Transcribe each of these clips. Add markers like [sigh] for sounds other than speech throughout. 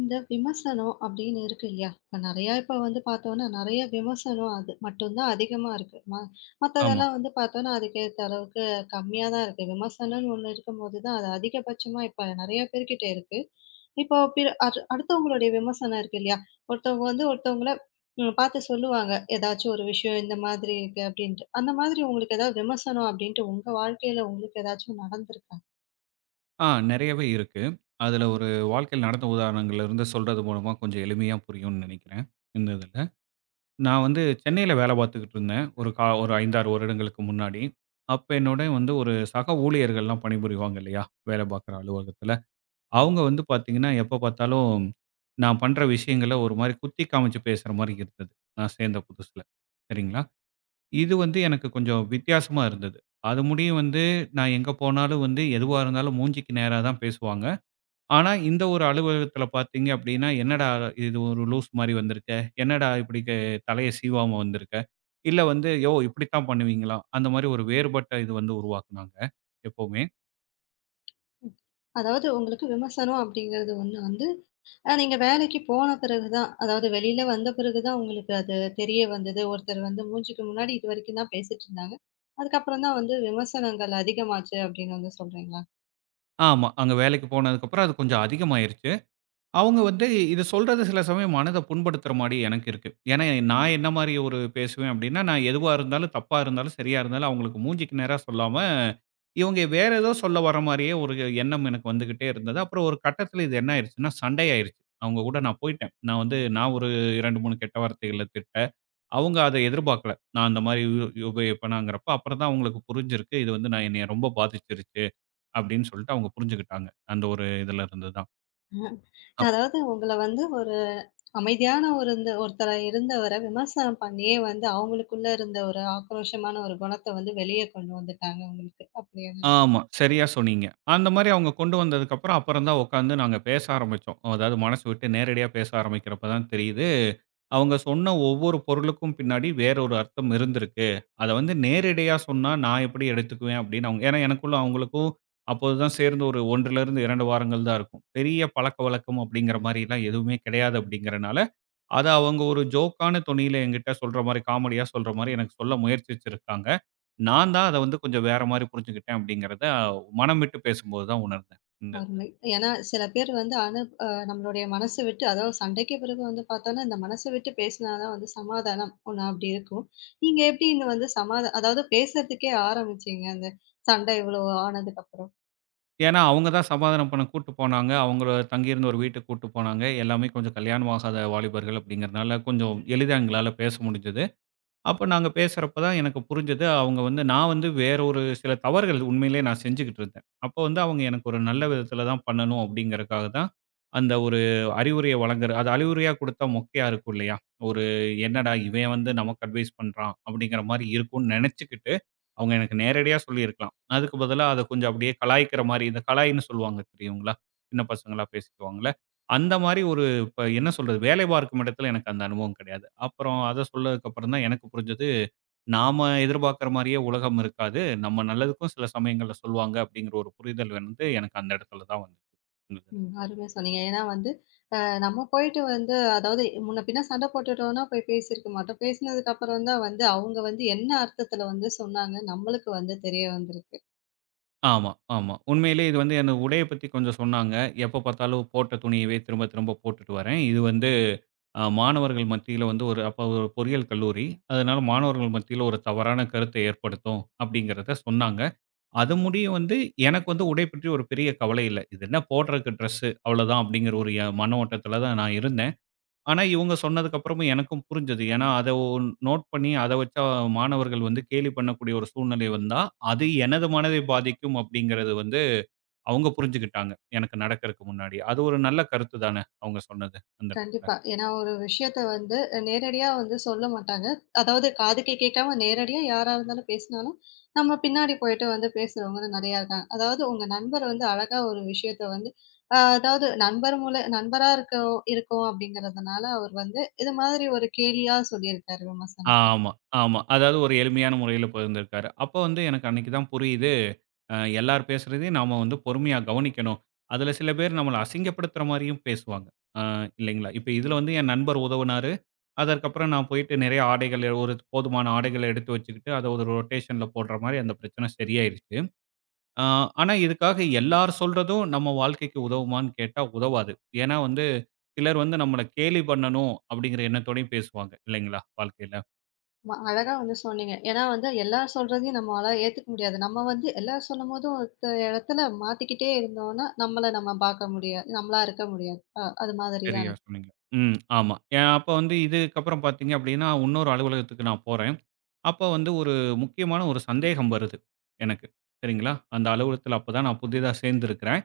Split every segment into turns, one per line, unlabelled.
இந்த விமர்சனம் அப்படின்னு இருக்கு இல்லையா? இப்ப நெறையா இப்ப வந்து பார்த்தோம்னா, நெறைய விமர்சனம் அது மட்டும் தான் அதிகமா இருக்கு.
ஆமா.
மத்ததெல்லாம் வந்து பார்த்தோம்னா, அதுக்கேத்த அளவுக்கு கம்மியா தான் இருக்கு. விமர்சனம்னு ஒண்ணு இருக்கும்போது தான், அது அதிகபட்சமா இப்ப நெறைய பேர்கிட்ட இருக்கு. இப்போ பிற அது அடுத்தவங்களுடைய விமர்சனம் இருக்கு இல்லையா? ஒருத்தவங்க வந்து ஒருத்தவங்கள பார்த்து சொல்லுவாங்க. ஏதாச்சும் ஒரு விஷயம் இந்த மாதிரி இருக்கு அப்படின்ட்டு. அந்த மாதிரி உங்களுக்கு ஏதாவது விமர்சனம் அப்படின்ட்டு உங்க வாழ்க்கையில உங்களுக்கு ஏதாச்சும் நடந்திருக்கா?
நெறையவே இருக்கு. அதுல ஒரு வாழ்க்கையில நடந்த உதாரணங்கள்ல இருந்து சொல்றது மூலமா கொஞ்சம் எளிமையா புரியும்னு நெனைக்கிறேன், இந்த இதுல. நான் வந்து சென்னையில வேல பார்த்துக்கிட்டு இருந்தேன். ஒரு 5, 6 வருடங்களுக்கு முன்னாடி. அப்ப என்னோட வந்து ஒரு சக ஊழியர்கள்லாம் பணிபுரிவாங்க இல்லையா? வேல பார்க்குற அலுவலகத்துல. அவங்க வந்து பார்த்தீங்கன்னா, எப்ப பார்த்தாலும் நான் பண்ற விஷயங்கள ஒரு மாரி குத்தி காமிச்சு பேசுற மாரி இருந்தது. நான் சேர்ந்த புதுசுல. சரிங்களா? இது வந்து எனக்கு கொஞ்சம் வித்தியாசமா இருந்தது. அது முடியும் வந்து நான் எங்க போனாலும் வந்து எதுவா இருந்தாலும் மூஞ்சிக்கு நேரா தான் பேசுவாங்க. ஆனா, இந்த ஒரு அலுவலகத்தில பார்த்தீங்க அப்படின்னா, "என்னடா இது ஒரு லூஸ் மாரி வந்திருக்க? என்னடா இப்படி தலைய சீவாம வந்திருக்க?" இல்ல வந்து, "யோவ்! இப்படித்தான் பண்ணுவீங்களா?" அந்த மாரி ஒரு வேறுபட்ட இது வந்து உருவாக்குனாங்க எப்பவுமே.
ம். அதாவது உங்களுக்கு விமர்சனம் அப்படிங்கிறது ஒண்ணு வந்து நீங்க வேலைக்கு போன பிறகு தான், அதாவது வெளியில வந்த பிறகு தான் உங்களுக்கு அது தெரிய வந்தது. ஒருத்தர் வந்து மூஞ்சுக்கு முன்னாடி இதுவரைக்கும் தான் பேசிட்டு இருந்தாங்க. அதுக்கப்புறம் தான் வந்து விமர்சனங்கள் அதிகமாச்சு அப்படின்னு வந்து சொல்றீங்களா?
ஆமா, அங்க வேலைக்கு போனதுக்கப்புறம் அது கொஞ்சம் அதிகமாயிருச்சு. அவங்க வந்து இத சொல்றது சில சமயம் மனத புண்படுத்துற மாரி எனக்கு இருக்கு. ஏன்னா, நான் என்ன மாரி ஒரு பேசுவேன் அப்டின்னா, நான் எதுவா இருந்தாலும், தப்பா இருந்தாலும், சரியா இருந்தாலும் அவங்களுக்கு மூஞ்சிக்கு நேரா சொல்லாம, இவங்க வேற ஏதோ சொல்ல வர மாரியே ஒரு எண்ணம் எனக்கு வந்துகிட்டே இருந்தது. அப்புறம் ஒரு கட்டத்தில இது என்ன ஆயிருச்சுன்னா, சண்டை ஆயிருச்சு. அவங்க கூட நான் போய்ட்டேன். நான் ஒரு 2, 3 கெட்ட வார்த்தைகள திட்ட, அவங்க அத எதிர்பார்க்கல. நான் அந்த மாரி உபயோகிப்பேனாங்கிறப்ப, அப்புறம் தான் அவங்களுக்கு புரிஞ்சிருக்கு. இது வந்து நான் என்னைய ரொம்ப பாதிச்சிருச்சு, அப்டின்னு சொல்லிட்டு அவங்க புரிஞ்சுகிட்டாங்க. அந்த ஒரு இதுல இருந்து தான்.
அஹ் அதாவது உங்கள வந்து ஒரு அமைதியான ஒரு இந்த ஒருத்தரா இருந்தவர விமர்சனம் பண்ணியே வந்து அவங்களுக்குள்ள இருந்த ஒரு ஆக்ரோஷமான ஒரு குணத்த வந்து வெளிய கொண்டு வந்துட்டாங்க உங்களுக்கு. அப்படியா?
ஆமா. சரியா சொன்னீங்க. அந்த மாரி அவங்க கொண்டு வந்ததுக்கப்புறம், அப்புறம் அப்புறம் தான் உட்காந்து நாங்க பேச ஆரம்பிச்சோம். அதாவது மனசு விட்டு நேரடியா பேச ஆரம்பிக்கிறப்ப தான் தெரியுது. அவங்க சொன்ன ஒவ்வொரு பொருளுக்கும் பின்னாடி வேற ஒரு அர்த்தம் இருந்திருக்கு. அத வந்து நேரடியா சொன்னா நான் எப்படி எடுத்துக்குவேன் அப்படின்னு அவங்க ஏன்னா எனக்குள்ள அவங்களுக்கும் அப்போதுதான் சேர்ந்து ஒரு 1லிருந்து 2 வாரங்கள் தான் இருக்கும். பெரிய பழக்கவழக்கம் அப்படிங்கிற மாரிலாம் எதுவுமே கிடையாது அப்படிங்கிறனால, அத அவங்க ஒரு ஜோக்கான தொனியில என்கிட்ட சொல்ற மாரி, காமெடியா சொல்ற மாரி எனக்கு சொல்ல முயற்சிச்சிருக்காங்க. நான் தான் அத வந்து கொஞ்சம் வேற மாரி புரிஞ்சுக்கிட்டேன் அப்படிங்கிறத மனம் விட்டு பேசும்போது தான் உணர்ந்தேன். இந்த இதுல.
அருமை. ஏன்னா சில பேர் வந்து அனு அ நம்மளுடைய மனச விட்டு அதாவது சண்டைக்கு பிறகு வந்து பார்த்தோம்னா, இந்த மனச விட்டு பேசினா தான் வந்து சமாதானம் ஒண்ணு அப்படி இருக்கும். நீங்க எப்படி இந்த வந்து அதாவது பேசுறதுக்கே ஆரம்பிச்சீங்க, அந்த சண்டை இவ்வளோ ஆனதுக்கப்புறம்?
ஏன்னா, அவங்க தான் சமாதானம் பண்ண கூட்டு போனாங்க. அவங்கள தங்கியிருந்த ஒரு வீட்டுக்கு கூட்டு போனாங்க. எல்லாமே கொஞ்சம் கல்யாணம் ஆகாத வாலிபர்கள் அப்படிங்கிறதுனால கொஞ்சம் எளிதா எங்களால பேச முடிஞ்சது. அப்ப நாங்க பேசுறப்ப தான் எனக்கு புரிஞ்சது, அவங்க வந்து நான் வந்து வேற ஒரு சில தவறுகள் உண்மையிலேயே நான் செஞ்சுகிட்டு இருந்தேன். அப்ப வந்து அவங்க எனக்கு ஒரு நல்ல விதத்துல தான் பண்ணணும் அப்படிங்கிறக்காக தான், அந்த ஒரு அறிவுரைய வழங்குற அது அறிவுரையா குடுத்தா மொக்கையா இருக்கும் இல்லையா? ஒரு என்னடா இவன் வந்து நமக்கு அட்வைஸ் பண்றான் அப்படிங்கிற மாரி இருக்கும்னு நெனச்சுக்கிட்டு, அவங்க எனக்கு நேரடியா சொல்லியிருக்கலாம். அதுக்கு பதிலா அத கொஞ்சம் அப்படியே கலாய்க்கிற மாரி, இந்த கலாய்ன்னு சொல்லுவாங்க தெரியுங்களா? சின்ன பசங்களா பேசிக்குவாங்கல்ல. அந்த மாரி ஒரு இப்ப என்ன சொல்றது, வேலை பார்க்கும் இடத்துல எனக்கு அந்த அனுபவம் கிடையாது. அப்புறம் அத சொன்னதுக்கப்புறம் தான் எனக்கு புரிஞ்சது, நாம எதிர்பார்க்கிற மாரியே உலகம் இருக்காது. நம்ம நல்லதுக்கும் சில சமயங்கள்ல சொல்லுவாங்க அப்படிங்கிற ஒரு புரிதல் வந்து எனக்கு அந்த இடத்துல தான் வந்துச்சு. இந்த இதுல.
ம். அருமையா சொன்னீங்க. ஏன்னா வந்து அ நம்ம போயிட்டு வந்து அதாவது முன்ன பின்ன சண்டை போட்டுட்டோம்னா போய் பேசியிருக்க மாட்டோம். பேசினதுக்கு அப்புறம் தான் வந்து அவங்க வந்து என்ன அர்த்தத்தில வந்து சொன்னாங்க, நம்மளுக்கு வந்து தெரிய வந்திருக்கு.
ஆமா, ஆமா. உண்மையிலேயே இது வந்து என்ன உடைய பத்தி கொஞ்சம் சொன்னாங்க. எப்ப பார்த்தாலும் போட்ட துணியவே திரும்ப திரும்ப போட்டுட்டு வரேன். இது வந்து மாணவர்கள் மத்தியில வந்து ஒரு அப்ப ஒரு பொறியியல் கல்லூரி. அதனால மாணவர்கள் மத்தியில ஒரு தவறான கருத்தை ஏற்படுத்தும் அப்படிங்கிறத சொன்னாங்க. அது முடியும் வந்து எனக்கு வந்து உடை பற்றி ஒரு பெரிய கவலை இல்ல. இது என்ன போடுறதுக்கு ட்ரெஸ்ஸு அவ்வளோதான் அப்படிங்கிற ஒரு மன ஓட்டத்தில தான் நான் இருந்தேன். ஆனா இவங்க சொன்னதுக்கு அப்புறமும் எனக்கும் புரிஞ்சது. ஏன்னா அத நோட் பண்ணி அத வச்சா மாணவர்கள் வந்து கேலி பண்ணக்கூடிய ஒரு சூழ்நிலை வந்தா, அது எனது மனதை பாதிக்கும் அப்படிங்கிறது வந்து அவங்க புரிஞ்சுக்கிட்டாங்க. எனக்கு நடக்கறக்கு முன்னாடி. அது ஒரு நல்ல கருத்து தானே அவங்க சொன்னது அந்த இடத்துல.
கண்டிப்பா. ஏன்னா ஒரு விஷயத்த வந்து நேரடியா வந்து சொல்ல மாட்டாங்க. அதாவது காதுக்கே கேட்காம நேரடியா யாரா இருந்தாலும் பேசினாலும், நம்ம பின்னாடி போயிட்டு வந்து பேசுறவங்களும் நெறையா இருக்காங்க. அதாவது உங்க நண்பர் வந்து அழகா ஒரு விஷயத்த வந்து அதாவது நண்பர் மூல நண்பரா இருக்கோம் அப்படிங்கிறதுனால அவர் வந்து இது மாதிரி ஒரு கேலியா சொல்லியிருக்காரு விமர்சனத்த.
ஆமா, ஆமா. அதாவது ஒரு எளிமையான முறையில பகிர்ந்திருக்காரு. அப்ப வந்து எனக்கு அன்னைக்கு தான் புரியுது எல்லார் பேசுறதையும் நாம வந்து பொறுமையா கவனிக்கணும். அதுல சில பேர் நம்மள அசிங்கப்படுத்துற மாரியும் பேசுவாங்க. இல்லைங்களா? இப்ப இதுல வந்து என் நண்பர் உதவுனாரு. அதற்கப்புறம் நான் போயிட்டு நிறைய ஆடைகள் ஒரு போதுமான ஆடைகள எடுத்து வச்சுக்கிட்டு, அத ஒரு ரொட்டேஷன்ல போடுற மாரி அந்த பிரச்சனை சரியாயிருச்சு. அ ஆனா இதுக்காக எல்லார் சொல்றதும் நம்ம வாழ்க்கைக்கு உதவுமான்னு கேட்டா உதவாது. ஏன்னா வந்து சிலர் வந்து நம்மள கேலி பண்ணணும் அப்படிங்கிற எண்ணத்தோடயும் பேசுவாங்க இல்லைங்களா வாழ்க்கையில?
அழகா வந்து சொன்னீங்க. ஏன்னா வந்து எல்லார் சொல்றதையும் நம்மால ஏத்துக்க முடியாது. நம்ம வந்து எல்லார் சொல்லும்போதும் ஒருத்த இடத்துல மாத்திக்கிட்டே இருந்தோம்னா, நம்மள நம்ம பார்க்க முடியாது. நம்மளா இருக்க முடியாது. அது மாதிரி
சரியா
தானே?
சொன்னீங்க. ம். ஆமா. அப்ப வந்து இதுக்கப்புறம் பார்த்தீங்க அப்டின்னா, இன்னொரு அலுவலகத்துக்கு நான் போறேன். அப்ப வந்து ஒரு முக்கியமான ஒரு சந்தேகம் வருது எனக்கு. சரிங்களா? அந்த அலுவலகத்துல அப்ப தான் நான் புதிதா சேர்ந்திருக்கிறேன்.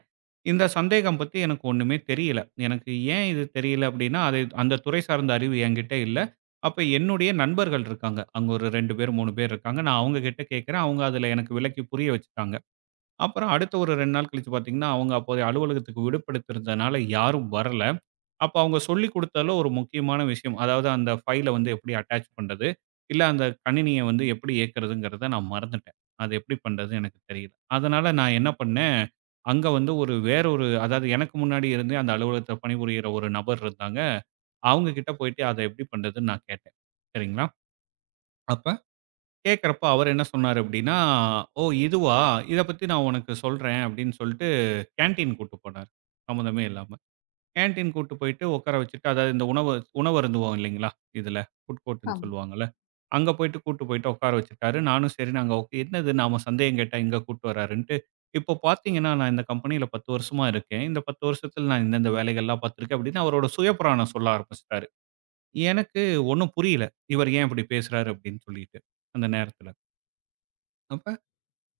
இந்த சந்தேகம் பத்தி எனக்கு ஒண்ணுமே தெரியல. எனக்கு ஏன் இது தெரியல அப்டின்னா, அது அந்த துறை சார்ந்த அறிவு என்கிட்ட இல்ல. அப்ப என்னுடைய நண்பர்கள் இருக்காங்க. அங்க ஒரு 2 பேர், 3 பேர் இருக்காங்க. நான் அவங்க கிட்ட கேட்கிறேன். அவங்க அதுல எனக்கு விளக்கி புரிய வச்சுட்டாங்க. அப்புறம் அடுத்த ஒரு 2 நாள் கழிச்சு பார்த்தீங்கன்னா, அவங்க அப்போதைய அலுவலகத்துக்கு விடுபடுத்திருந்தனால யாரும் வரல. அப்ப அவங்க சொல்லிக் குடுத்ததுல ஒரு முக்கியமான விஷயம். அதாவது அந்த ஃபைல வந்து எப்படி அட்டாச் பண்றது? இல்ல அந்த கணினிய வந்து எப்படி இயக்குறதுங்கிறத நான் மறந்துட்டேன். அது எப்படி பண்றதுன்னு எனக்கு தெரியல. அதனால நான் என்ன பண்ணேன், அங்க வந்து ஒரு வேற ஒரு அதாவது எனக்கு முன்னாடி இருந்தே அந்த அலுவலகத்துல பணிபுரியிற ஒரு நபர் இருந்தாங்க. அவங்க கிட்ட போயிட்டு அத எப்படி பண்றதுன்னு நான் கேட்டேன். சரிங்களா? அப்ப கேட்கிறப்ப அவர் என்ன சொன்னாரு அப்படின்னா, "ஓ! இதுவா? இத பத்தி நான் உனக்கு சொல்றேன்" அப்படின்னு சொல்லிட்டு கேன்டீன் கூட்டு போனாரு. சம்மந்தமே இல்லாம. கேன்டீன் கூட்டு போயிட்டு உட்கார வச்சுட்டு, அதாவது இந்த உணவு உணவு அருந்துவோம் இல்லைங்களா? இதுல ஃபுட் கோர்ட்ன்னு
ஆமா.
சொல்லுவாங்கல்ல. அங்க போயிட்டு கூட்டு போயிட்டு உட்கார வச்சுட்டாரு. நானும் சரி நாங்க ஓகே என்னது நாம சந்தேகம் கேட்டா இங்க கூட்டு வராருன்ட்டு. இப்போ பார்த்தீங்கன்னா, நான் இந்த கம்பெனியில 10 வருஷமா இருக்கேன். இந்த 10 வருஷத்துல நான் இந்தந்த வேலைகள்லாம் பார்த்துருக்கேன் அப்படின்னு அவரோட சுயபுராணம் சொல்ல ஆரம்பிச்சுட்டாரு. எனக்கு ஒண்ணும் புரியல. இவர் ஏன் இப்படி பேசுறாரு அப்படின்னு சொல்லிட்டு, அந்த நேரத்துல. அப்ப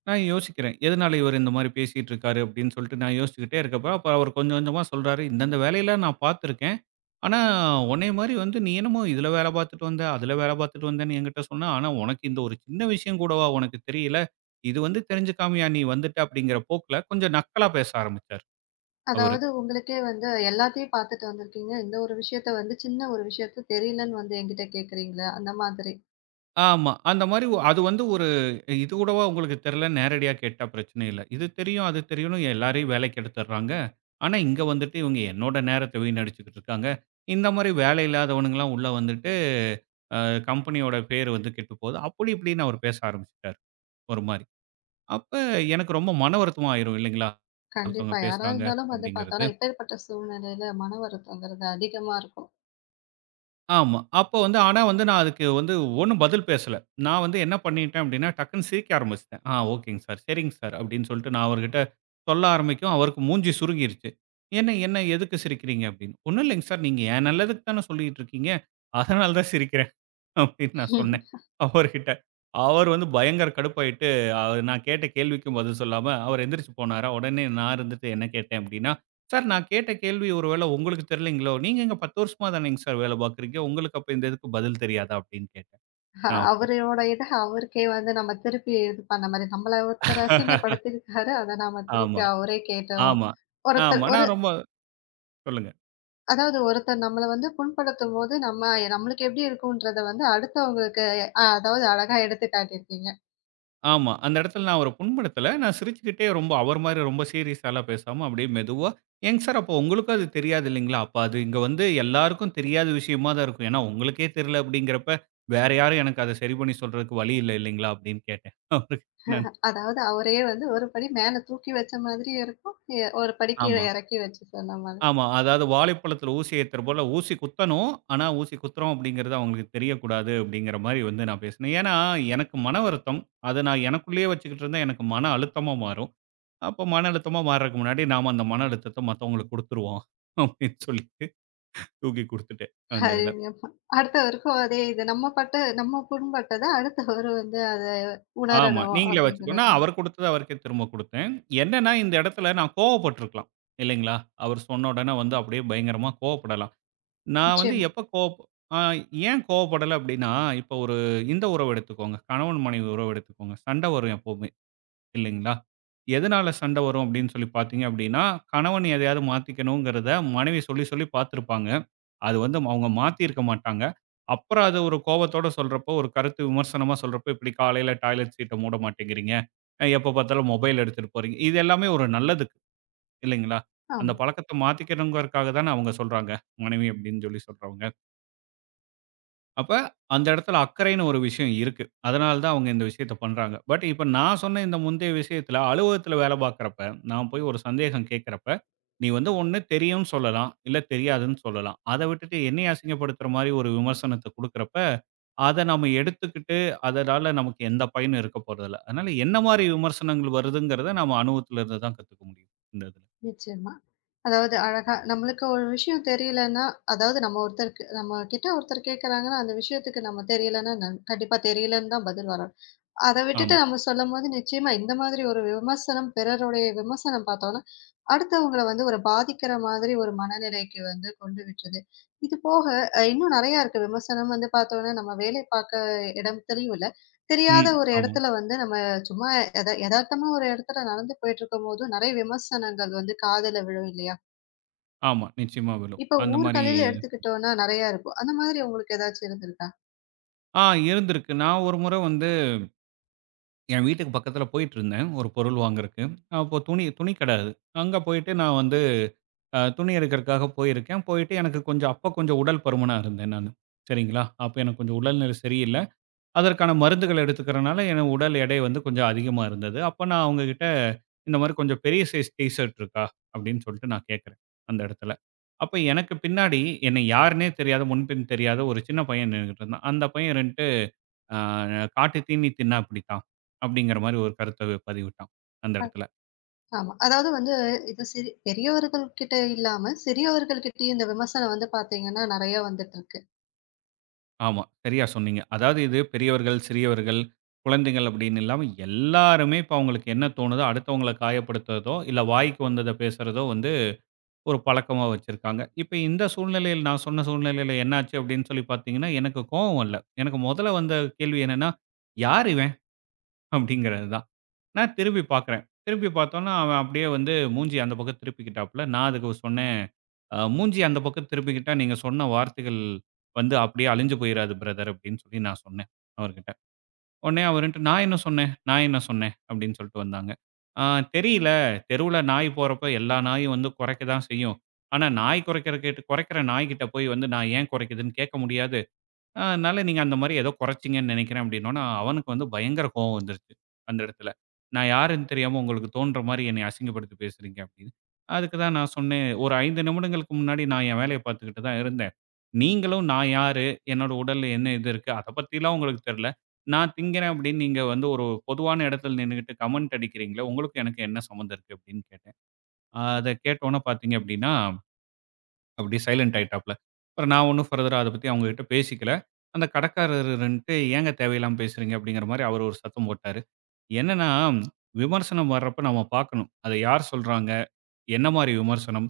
நான் யோசிக்கிறேன். எதனால இவர் இந்த மாரி பேசிட்டு இருக்காரு அப்படின்னு சொல்லிட்டு நான் யோசிச்சுக்கிட்டே இருக்கப்ப, அப்ப அவர் கொஞ்சம் கொஞ்சமா சொல்றாரு, "இந்தந்த வேலையெல்லாம் நான் பார்த்துருக்கேன். ஆனா, உன்னைய மாரி வந்து நீ என்னமோ இதுல வேல பார்த்துட்டு வந்த, அதுல வேல பார்த்துட்டு வந்தேன்னு என்கிட்ட சொன்ன. ஆனா, உனக்கு இந்த ஒரு சின்ன விஷயம் கூடவா உனக்கு தெரியல? இது வந்து தெரிஞ்சுக்காமயா நீ வந்துட்ட? அப்படிங்கிற போக்குல கொஞ்சம் நக்கலா பேச ஆரம்பிச்சாரு அவரு.
அதாவது உங்களுக்கே வந்து எல்லாத்தையும் பார்த்துட்டு வந்திருக்கீங்க. இந்த ஒரு விஷயத்த வந்து சின்ன ஒரு விஷயத்த தெரியலன்னு வந்து என்கிட்ட கேட்குறீங்களே, அந்த மாதிரி.
ஆமா. அந்த மாரி அது வந்து ஒரு இது கூடவா உங்களுக்கு தெரியலன்னு நேரடியா கேட்டா பிரச்சனை இல்ல. இது தெரியும், அது தெரியும்னு எல்லாரையும் வேலைக்கு எடுத்துடுறாங்க. ஆனா, இங்க வந்துட்டு இவங்க என்னோட நேரத்த வீணடிச்சுக்கிட்டு இருக்காங்க. இந்த மாரி வேலை இல்லாதவனுங்கலாம் உள்ள வந்துட்டு, அ கம்பெனியோட பேர் வந்து கெட்டுப்போகுது. அப்படி இப்படின்னு அவர் பேச ஆரம்பிச்சுட்டாரு. ஒரு மாரி. அப்ப எனக்கு ரொம்ப மன வருத்தமா ஆயிரும் இல்லைங்களா? ஒருத்தவங்க
கண்டிப்பா. யாரா
பேசுறாங்க
இருந்தாலும் வந்து
அப்படிங்கிறது.
பார்த்தோம்னா, இப்பேர்ப்பட்ட சூழ்நிலையில மன வருத்தம்ங்கிறது அதிகமா இருக்கும்.
ஆமா. அப்போ வந்து ஆனா வந்து நான் அதுக்கு வந்து ஒண்ணும் பதில் பேசல. நான் வந்து என்ன பண்ணிட்டேன் அப்படின்னா, டக்குன்னு சிரிக்க ஆரம்பிச்சுட்டேன். "ஆ ஓகேங்க சார். சரிங்க சார்" அப்படின்னு சொல்லிட்டு நான் அவர்கிட்ட சொல்ல ஆரம்பிக்கவும், அவருக்கு மூஞ்சி சுருங்கிருச்சு. "என்ன என்ன எதுக்கு சிரிக்கிறீங்க?" அப்படின்னு. "ஒண்ணும் இல்லைங்க சார். நீங்க என் நல்லதுக்கு தானே சொல்லிட்டு இருக்கீங்க. அதனால தான் சிரிக்கிறேன்." அப்படின்னு நான் சொன்னேன் அவர்கிட்ட. அவர் வந்து பயங்கர கடுப்பாயிட்டு, அவர் நான் கேட்ட கேள்விக்கும் பதில் சொல்லாம, அவர் எந்திரிச்சு போனாரா, உடனே நான் இருந்துட்டு என்ன கேட்டேன் அப்படின்னா, "சார் நான் கேட்ட கேள்வி ஒரு வேளை உங்களுக்கு தெரியலைங்களோ? நீங்க இங்க 10 வருஷமா தானேங்க சார் வேலை பார்க்குறீங்க. உங்களுக்கு அப்ப இந்த இதுக்கு பதில் தெரியாதா?" அப்படின்னு கேட்டேன் நான் அவர்ட்ட.
அவரோட இத அவருக்கே வந்து நம்ம திருப்பி இது பண்ண மாரி, நம்மள ஒருத்தர் அசிங்கப்படுத்தியிருக்காரு. அத நாம
ஆமா,
திருப்பி அவரே கேட்டோம்.
ஆமா,
ஒருத்தர்
ஆமா.
ஒரு
நான் ரொம்ப சொல்லுங்க.
அதாவது ஒருத்தர் நம்மள வந்து புண்படுத்தும்போது, நம்மளுக்கு எப்படி இருக்குன்றத வந்து அடுத்தவங்களுக்கு அதாவது அழகா எடுத்து காட்டியிருக்கீங்க.
ஆமா. அந்த இடத்துல நான் அவர புண்படுத்தல. நான் சிரிச்சுக்கிட்டே ரொம்ப அவர் மாரி ரொம்ப சீரியஸாலாம் பேசாம அப்படியே மெதுவா, "ஏங்க சார் அப்போ உங்களுக்கும் அது தெரியாது இல்லைங்களா? அப்ப அது இங்க வந்து எல்லாருக்கும் தெரியாத விஷயமா தான் இருக்கும். ஏன்னா உங்களுக்கே தெரியல அப்படிங்கிறப்ப, வேற யாரும் எனக்கு அத சரி பண்ணி சொல்றதுக்கு வழி இல்ல இல்லைங்களா?" அப்படின்னு கேட்டேன். [laughs] அவருக்கு நான்.
அதாவது அவரையே வந்து ஒரு படி மேல தூக்கி வச்ச மாதிரியும் இருக்கும். ஒரு படி கீழ
ஆமா,
எறக்கி வச்சு சொன்ன மாதிரி.
ஆமா. அதாவது "வாழைப்பழத்தில ஊசி ஏத்துற போல ஊசி குத்தணும். ஆனா ஊசி குத்துறோம் அப்படிங்கிறது அவங்களுக்கு தெரியக்கூடாது." அப்படிங்கிற மாரி வந்து நான் பேசினேன். ஏன்னா எனக்கு மன வருத்தம். அத நான் எனக்குள்ளேயே வச்சுக்கிட்டு இருந்தா எனக்கு மன அழுத்தமா மாறும். அப்ப மன அழுத்தமா மாறுறதுக்கு முன்னாடி நாம அந்த மன அழுத்தத்த மத்தவங்களுக்கு குடுத்துருவோம். அப்படின்னு சொல்லிட்டு தூக்கி குடுத்துட்டேன் அந்த இதுல.
அருமையாப்பா. அடுத்தவருக்கும் அதே இது. நம்ம புண்பட்டத அடுத்தவரு வந்து அத
ஆமா.
உணரணும்
நீங்களே
அப்படிங்கிற
வச்சுக்கோங்க.
ஒரு
நான்
மாரி.
அவர் குடுத்தத அவருக்கே திரும்ப குடுத்தேன். என்னன்னா இந்த இடத்துல நான் கோவப்பட்டுருக்கலாம். இல்லைங்களா? அவர் சொன்ன உடனே வந்து அப்படியே பயங்கரமா கோவப்படலாம். நான் வந்து
நிச்சயமா.
எப்ப கோவப் அ ஏன் கோவப்படல அப்படின்னா, இப்ப ஒரு இந்த உறவு எடுத்துக்கோங்க. கணவன் மனைவி உறவு எடுத்துக்கோங்க. சண்ட வரும் எப்பவுமே இல்லைங்களா? எதனால சண்ட வரும் அப்படின்னு சொல்லி பார்த்தீங்க அப்படின்னா, கணவன் எதையாவது மாத்திக்கணுங்கிறத மனைவி சொல்லி சொல்லி பார்த்துருப்பாங்க. அது வந்து அவங்க மாத்தியிருக்க மாட்டாங்க. அப்புறம் அது ஒரு கோவத்தோட சொல்றப்போ, ஒரு கருத்து விமர்சனமா சொல்றப்போ, இப்படி காலையில டாய்லெட் சீட்ட மூட மாட்டேங்கிறீங்க. எப்போ பார்த்தாலும் மொபைல் எடுத்துட்டு போறீங்க. இது எல்லாமே ஒரு நல்லதுக்கு இல்லைங்களா? அந்த
ஆமா.
பழக்கத்த மாத்திக்கணுங்கிறதுக்காக தானே அவங்க சொல்றாங்க. மனைவி அப்படின்னு சொல்லி சொல்றவங்க. அப்ப அந்த இடத்துல அக்கறைன்னு ஒரு விஷயம் இருக்கு. அதனால தான் அவங்க இந்த விஷயத்த பண்றாங்க. பட் இப்ப நான் சொன்ன இந்த முந்தைய விஷயத்துல அலுவலகத்துல வேலை பார்க்கிறப்ப, நான் போய் ஒரு சந்தேகம் கேட்கிறப்ப, நீ வந்து ஒண்ணு தெரியும்னு சொல்லலாம், இல்ல தெரியாதுன்னு சொல்லலாம். அத விட்டுட்டு என்னைய அசிங்கப்படுத்துற மாரி ஒரு விமர்சனத்த குடுக்கிறப்ப, அத நாம எடுத்துக்கிட்டு அதனால நமக்கு எந்த பயனும் இருக்க போறதில்ல. அதனால என்ன மாரி விமர்சனங்கள் வருதுங்கிறத நாம அனுபவத்துல இருந்து தான் கத்துக்க முடியும். இந்த இதுல.
நிச்சயமா. அதாவது அழகா நம்மளுக்கு ஒரு விஷயம் தெரியலன்னா, அதாவது நம்ம ஒருத்தருக்கு நம்ம கிட்ட ஒருத்தர் கேட்கறாங்கன்னா, அந்த விஷயத்துக்கு நம்ம தெரியலன்னா, கண்டிப்பா தெரியலன்னு தான் பதில் வரணும். அத விட்டுட்டு
ஆமா.
நம்ம சொல்லும்போது, நிச்சயமா இந்த மாதிரி ஒரு விமர்சனம், பிறருடைய விமர்சனம் பார்த்தோம்னா, அடுத்தவங்கள வந்து ஒரு பாதிக்கிற மாதிரி ஒரு மனநிலைக்கு வந்து கொண்டு விட்டுருது. இது போக இன்னும் நெறையா இருக்கு. விமர்சனம் வந்து பார்த்தோம்னா, நம்ம வேலை பார்க்க இடத்துலயும் இல்ல. தெரியாத
ம்.
ஒரு
ஆமா.
இடத்துல வந்து நம்ம சும்மா எதார்த்தமா ஒரு இடத்துல நடந்து போயிட்டுருக்கும்போதும், நெறைய விமர்சனங்கள் வந்து காதுல விழும் இல்லையா?
ஆமா. நிச்சயமா விழும்.
இப்ப
அந்த மாரி
ஊர்களில் எடுத்துக்கிட்டோம்னா நெறையா இருக்கும். அந்த மாதிரி உங்களுக்கு ஏதாச்சும் இருந்திருக்கா?
ஆ இருந்திருக்கு. நான் ஒரு முறை வந்து என் வீட்டுக்கு பக்கத்துல போயிட்டுருந்தேன், ஒரு பொருள் வாங்குறக்கு. அப்போ துணி துணி கடை அது. அங்க போயிட்டு நான் வந்து துணி எடுக்கறக்காக போயிருக்கேன். போயிட்டு எனக்கு கொஞ்சம் அப்ப கொஞ்சம் உடல் பருமனா இருந்தேன் நானு. சரிங்களா? அப்ப எனக்கு கொஞ்சம் உடல்நிலை சரியில்ல. அதற்கான மருந்துகள் எடுத்துக்கிறனால என் உடல் எடை வந்து கொஞ்சம் அதிகமா இருந்தது. அப்ப நான் அவங்ககிட்ட இந்த மாரி "கொஞ்சம் பெரிய சைஸ் டீ ஷர்ட் இருக்கா?" அப்படின்னு சொல்லிட்டு நான் கேட்கிறேன், அந்த இடத்துல. அப்ப எனக்கு பின்னாடி என்னை யாருன்னே தெரியாத, முன்பின் தெரியாத ஒரு சின்ன பையன் நின்னுகிட்டு இருந்தான். அந்த பையன் 2 அ "காட்டு தீனி தின்னா அப்படித்தான்" அப்படிங்கிற மாரி ஒரு கருத்த பதிவிட்டான் அந்த இடத்துல.
ஆமா. அதாவது வந்து இது பெரியவர்கள் கிட்ட இல்லாம, சிறியவர்கள் கிட்டயும் இந்த விமர்சனம் வந்து பார்த்தீங்கன்னா, நெறைய வந்துட்டுருக்கு.
ஆமா, சரியா சொன்னீங்க. அதாவது இது பெரியவர்கள், சிறியவர்கள், குழந்தைகள் அப்படின்னு இல்லாம எல்லாருமே இப்ப அவங்களுக்கு என்ன தோணுதோ, அடுத்தவங்கள காயப்படுத்துறதோ, இல்ல வாய்க்கு வந்தத பேசுறதோ வந்து ஒரு பழக்கமா வச்சிருக்காங்க. இப்ப இந்த சூழ்நிலையில் நான் சொன்ன சூழ்நிலையில என்னாச்சு அப்படின்னு சொல்லி பார்த்தீங்கன்னா, எனக்கு கோவம் வரல. எனக்கு முதல்ல வந்த கேள்வி என்னன்னா, "யார் இவன்?" அப்படிங்கிறது தான். நான் திருப்பி பார்க்குறேன். திருப்பி பார்த்தோம்னா, அவன் அப்படியே வந்து மூஞ்சிய அந்த பக்கம் திருப்பிக்கிட்டாப்புல. நான் அதுக்கு சொன்னேன், " மூஞ்சி அந்த பக்கம் திருப்பிக்கிட்டா, நீங்க சொன்ன வார்த்தைகள் வந்து அப்படியே அழிஞ்சு போயிறாது பிரதர்" அப்படின்னு சொல்லி நான் சொன்னேன் அவர்கிட்ட. உடனே அவருன்ட்டு, "நான் என்ன சொன்னேன்? நான் என்ன சொன்னேன்?" அப்படின்னு சொல்லிட்டு வந்தாங்க. "ஆ தெரியல. தெருவுல நாய் போறப்ப எல்லா நாயும் வந்து கொரைக்க தான் செய்யும். ஆனா நாய் கொரைக்கிற கேட்டு கொரைக்கிற நாய்கிட்ட போய் வந்து நான் ஏன் கொரைக்குதுன்னு கேட்க முடியாது." அதனால நீங்க அந்த மாரி ஏதோ குறைச்சீங்கன்னு நினைக்கிறேன் அப்படின்னோன, அவனுக்கு வந்து பயங்கர கோவம் வந்துருச்சு. அந்த இடத்துல. நான் யாருன்னு தெரியாம உங்களுக்கு தோன்ற மாரி என்னை அசிங்கப்படுத்தி பேசுறீங்க அப்படின்னு. அதுக்கு தான் நான் சொன்னேன், ஒரு 5 நிமிடங்களுக்கு முன்னாடி நான் என் வேலைய பார்த்துக்கிட்டு தான் இருந்தேன். நீங்களும் நான் யாரு? என்னோட உடல்ல என்ன இது இருக்கு? அத பத்திலாம் உங்களுக்கு தெரியல. நான் திங்கிறேன் அப்படின்னு நீங்க வந்து ஒரு பொதுவான இடத்துல நின்னுகிட்டு கமெண்ட் அடிக்கிறீங்களே, உங்களுக்கும் எனக்கும் என்ன சம்மந்தம் இருக்கு அப்படின்னு கேட்டேன். அத கேட்டோன பார்த்தீங்க அப்படின்னா அப்படியே சைலண்ட் ஆயிட்டாப்ல. அப்புறம் நான் ஒண்ணும் ஃபர்தரா அத பத்தி அவங்ககிட்ட பேசிக்கல. அந்த கடைக்காரருன்ட்டு "ஏங்க தேவையில்லாம பேசுறீங்க?" அப்படிங்கிற மாரி அவரு ஒரு சத்தம் போட்டாரு. என்னன்னா, விமர்சனம் வர்றப்ப நம்ம பார்க்கணும். அத யார் சொல்றாங்க? என்ன மாரி விமர்சனம்?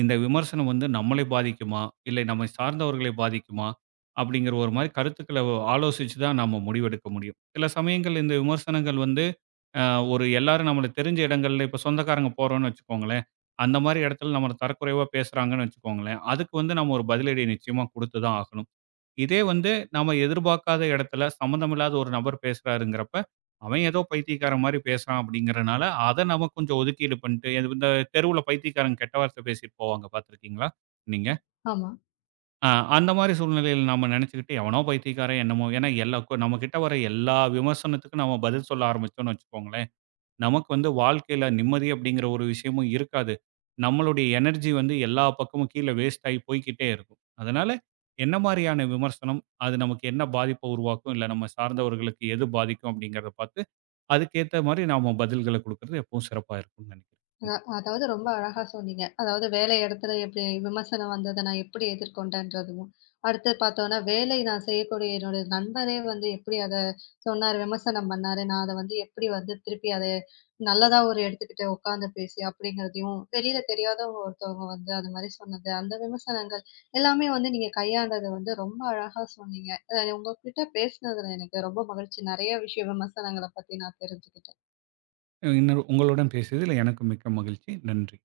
இந்த விமர்சனம் வந்து நம்மளை பாதிக்குமா? இல்லை நம்மை சார்ந்தவர்களை பாதிக்குமா? அப்படிங்கிற ஒரு மாரி கருத்துக்கள ஆலோசிச்சு தான் நம்ம முடிவெடுக்க முடியும். சில சமயங்கள் இந்த விமர்சனங்கள் வந்து அ ஒரு எல்லாரும் நம்மளுக்கு தெரிஞ்ச இடங்கள்ல இப்ப சொந்தக்காரங்க போறோம்ன்னு வச்சுக்கோங்களேன். அந்த மாரி இடத்துல நம்மள தரக்குறைவா பேசுறாங்கன்னு வச்சுக்கோங்களேன். அதுக்கு வந்து நம்ம ஒரு பதிலடி நிச்சயமா குடுத்து தான் ஆகணும். இதே வந்து நம்ம எதிர்பார்க்காத இடத்துல சம்மந்தமில்லாத ஒரு நபர் பேசுறாருங்கிறப்ப, அவன் ஏதோ பைத்தியக்காரன் மாரி பேசுறான் அப்படிங்கிறனால, அத நம்ம கொஞ்சம் ஒதுக்கீடு பண்ணிட்டு எது இந்த தெருவுல பைத்தியக்காரங்க கெட்ட வார்த்தை பேசிட்டு போவாங்க பார்த்துருக்கீங்களா? நீங்க?
ஆமா.
அ அந்த மாரி சூழ்நிலையில நம்ம நினைச்சுக்கிட்டு எவனோ பைத்தியக்காரன் என்னமோ ஏன்னா எல்லா நம்ம கிட்ட வர எல்லா விமர்சனத்துக்கும் நம்ம பதில் சொல்ல ஆரம்பிச்சோம்ன்னு வச்சுக்கோங்களேன். நமக்கு வந்து வாழ்க்கையில நிம்மதி அப்படிங்கிற ஒரு விஷயமும் இருக்காது. நம்மளுடைய எனர்ஜி வந்து எல்லா பக்கமும் கீழ வேஸ்ட் ஆகி போய்க்கிட்டே இருக்கும். அதனால என்ன மாரியான விமர்சனம், அது நமக்கு என்ன பாதிப்ப உருவாக்கும், இல்ல நம்ம சார்ந்தவர்களுக்கு எது பாதிக்கும் அப்படிங்கிறத பார்த்து, அதுக்கேத்த மாரி நாம பதில்கள குடுக்கறது எப்பவும் சிறப்பா இருக்கும்னு நெனைக்கிறேன்.
அதாவது ரொம்ப அழகா சொன்னீங்க. அதாவது வேலை இடத்துல எப்படி விமர்சனம் வந்தத நான் எப்படி எதிர்கொண்டேன்றதும், அடுத்து பார்த்தோம்னா வேலை நான் செய்யக்கூடிய என்னோட நண்பரே வந்து எப்படி அத சொன்னாரு, விமர்சனம் பண்ணாரு. நான் அத வந்து எப்படி வந்து திருப்பி அத நல்லதா ஒரு எடுத்துக்கிட்டு உட்கார்ந்து பேசி அப்படிங்கிறதையும், வெளியில தெரியாதவங்க ஒருத்தவங்க வந்து அது மாரி சொன்னது, அந்த விமர்சனங்கள் எல்லாமே வந்து நீங்க கையாண்டது வந்து ரொம்ப அழகா சொன்னீங்க. உங்ககிட்ட பேசினதுல எனக்கு ரொம்ப மகிழ்ச்சி. நெறைய விஷயம் விமர்சனங்கள பத்தி நான் தெரிஞ்சுக்கிட்டேன்.
இன்னொரு உங்களுடன் பேசியதில் எனக்கு மிக்க மகிழ்ச்சி. நன்றி.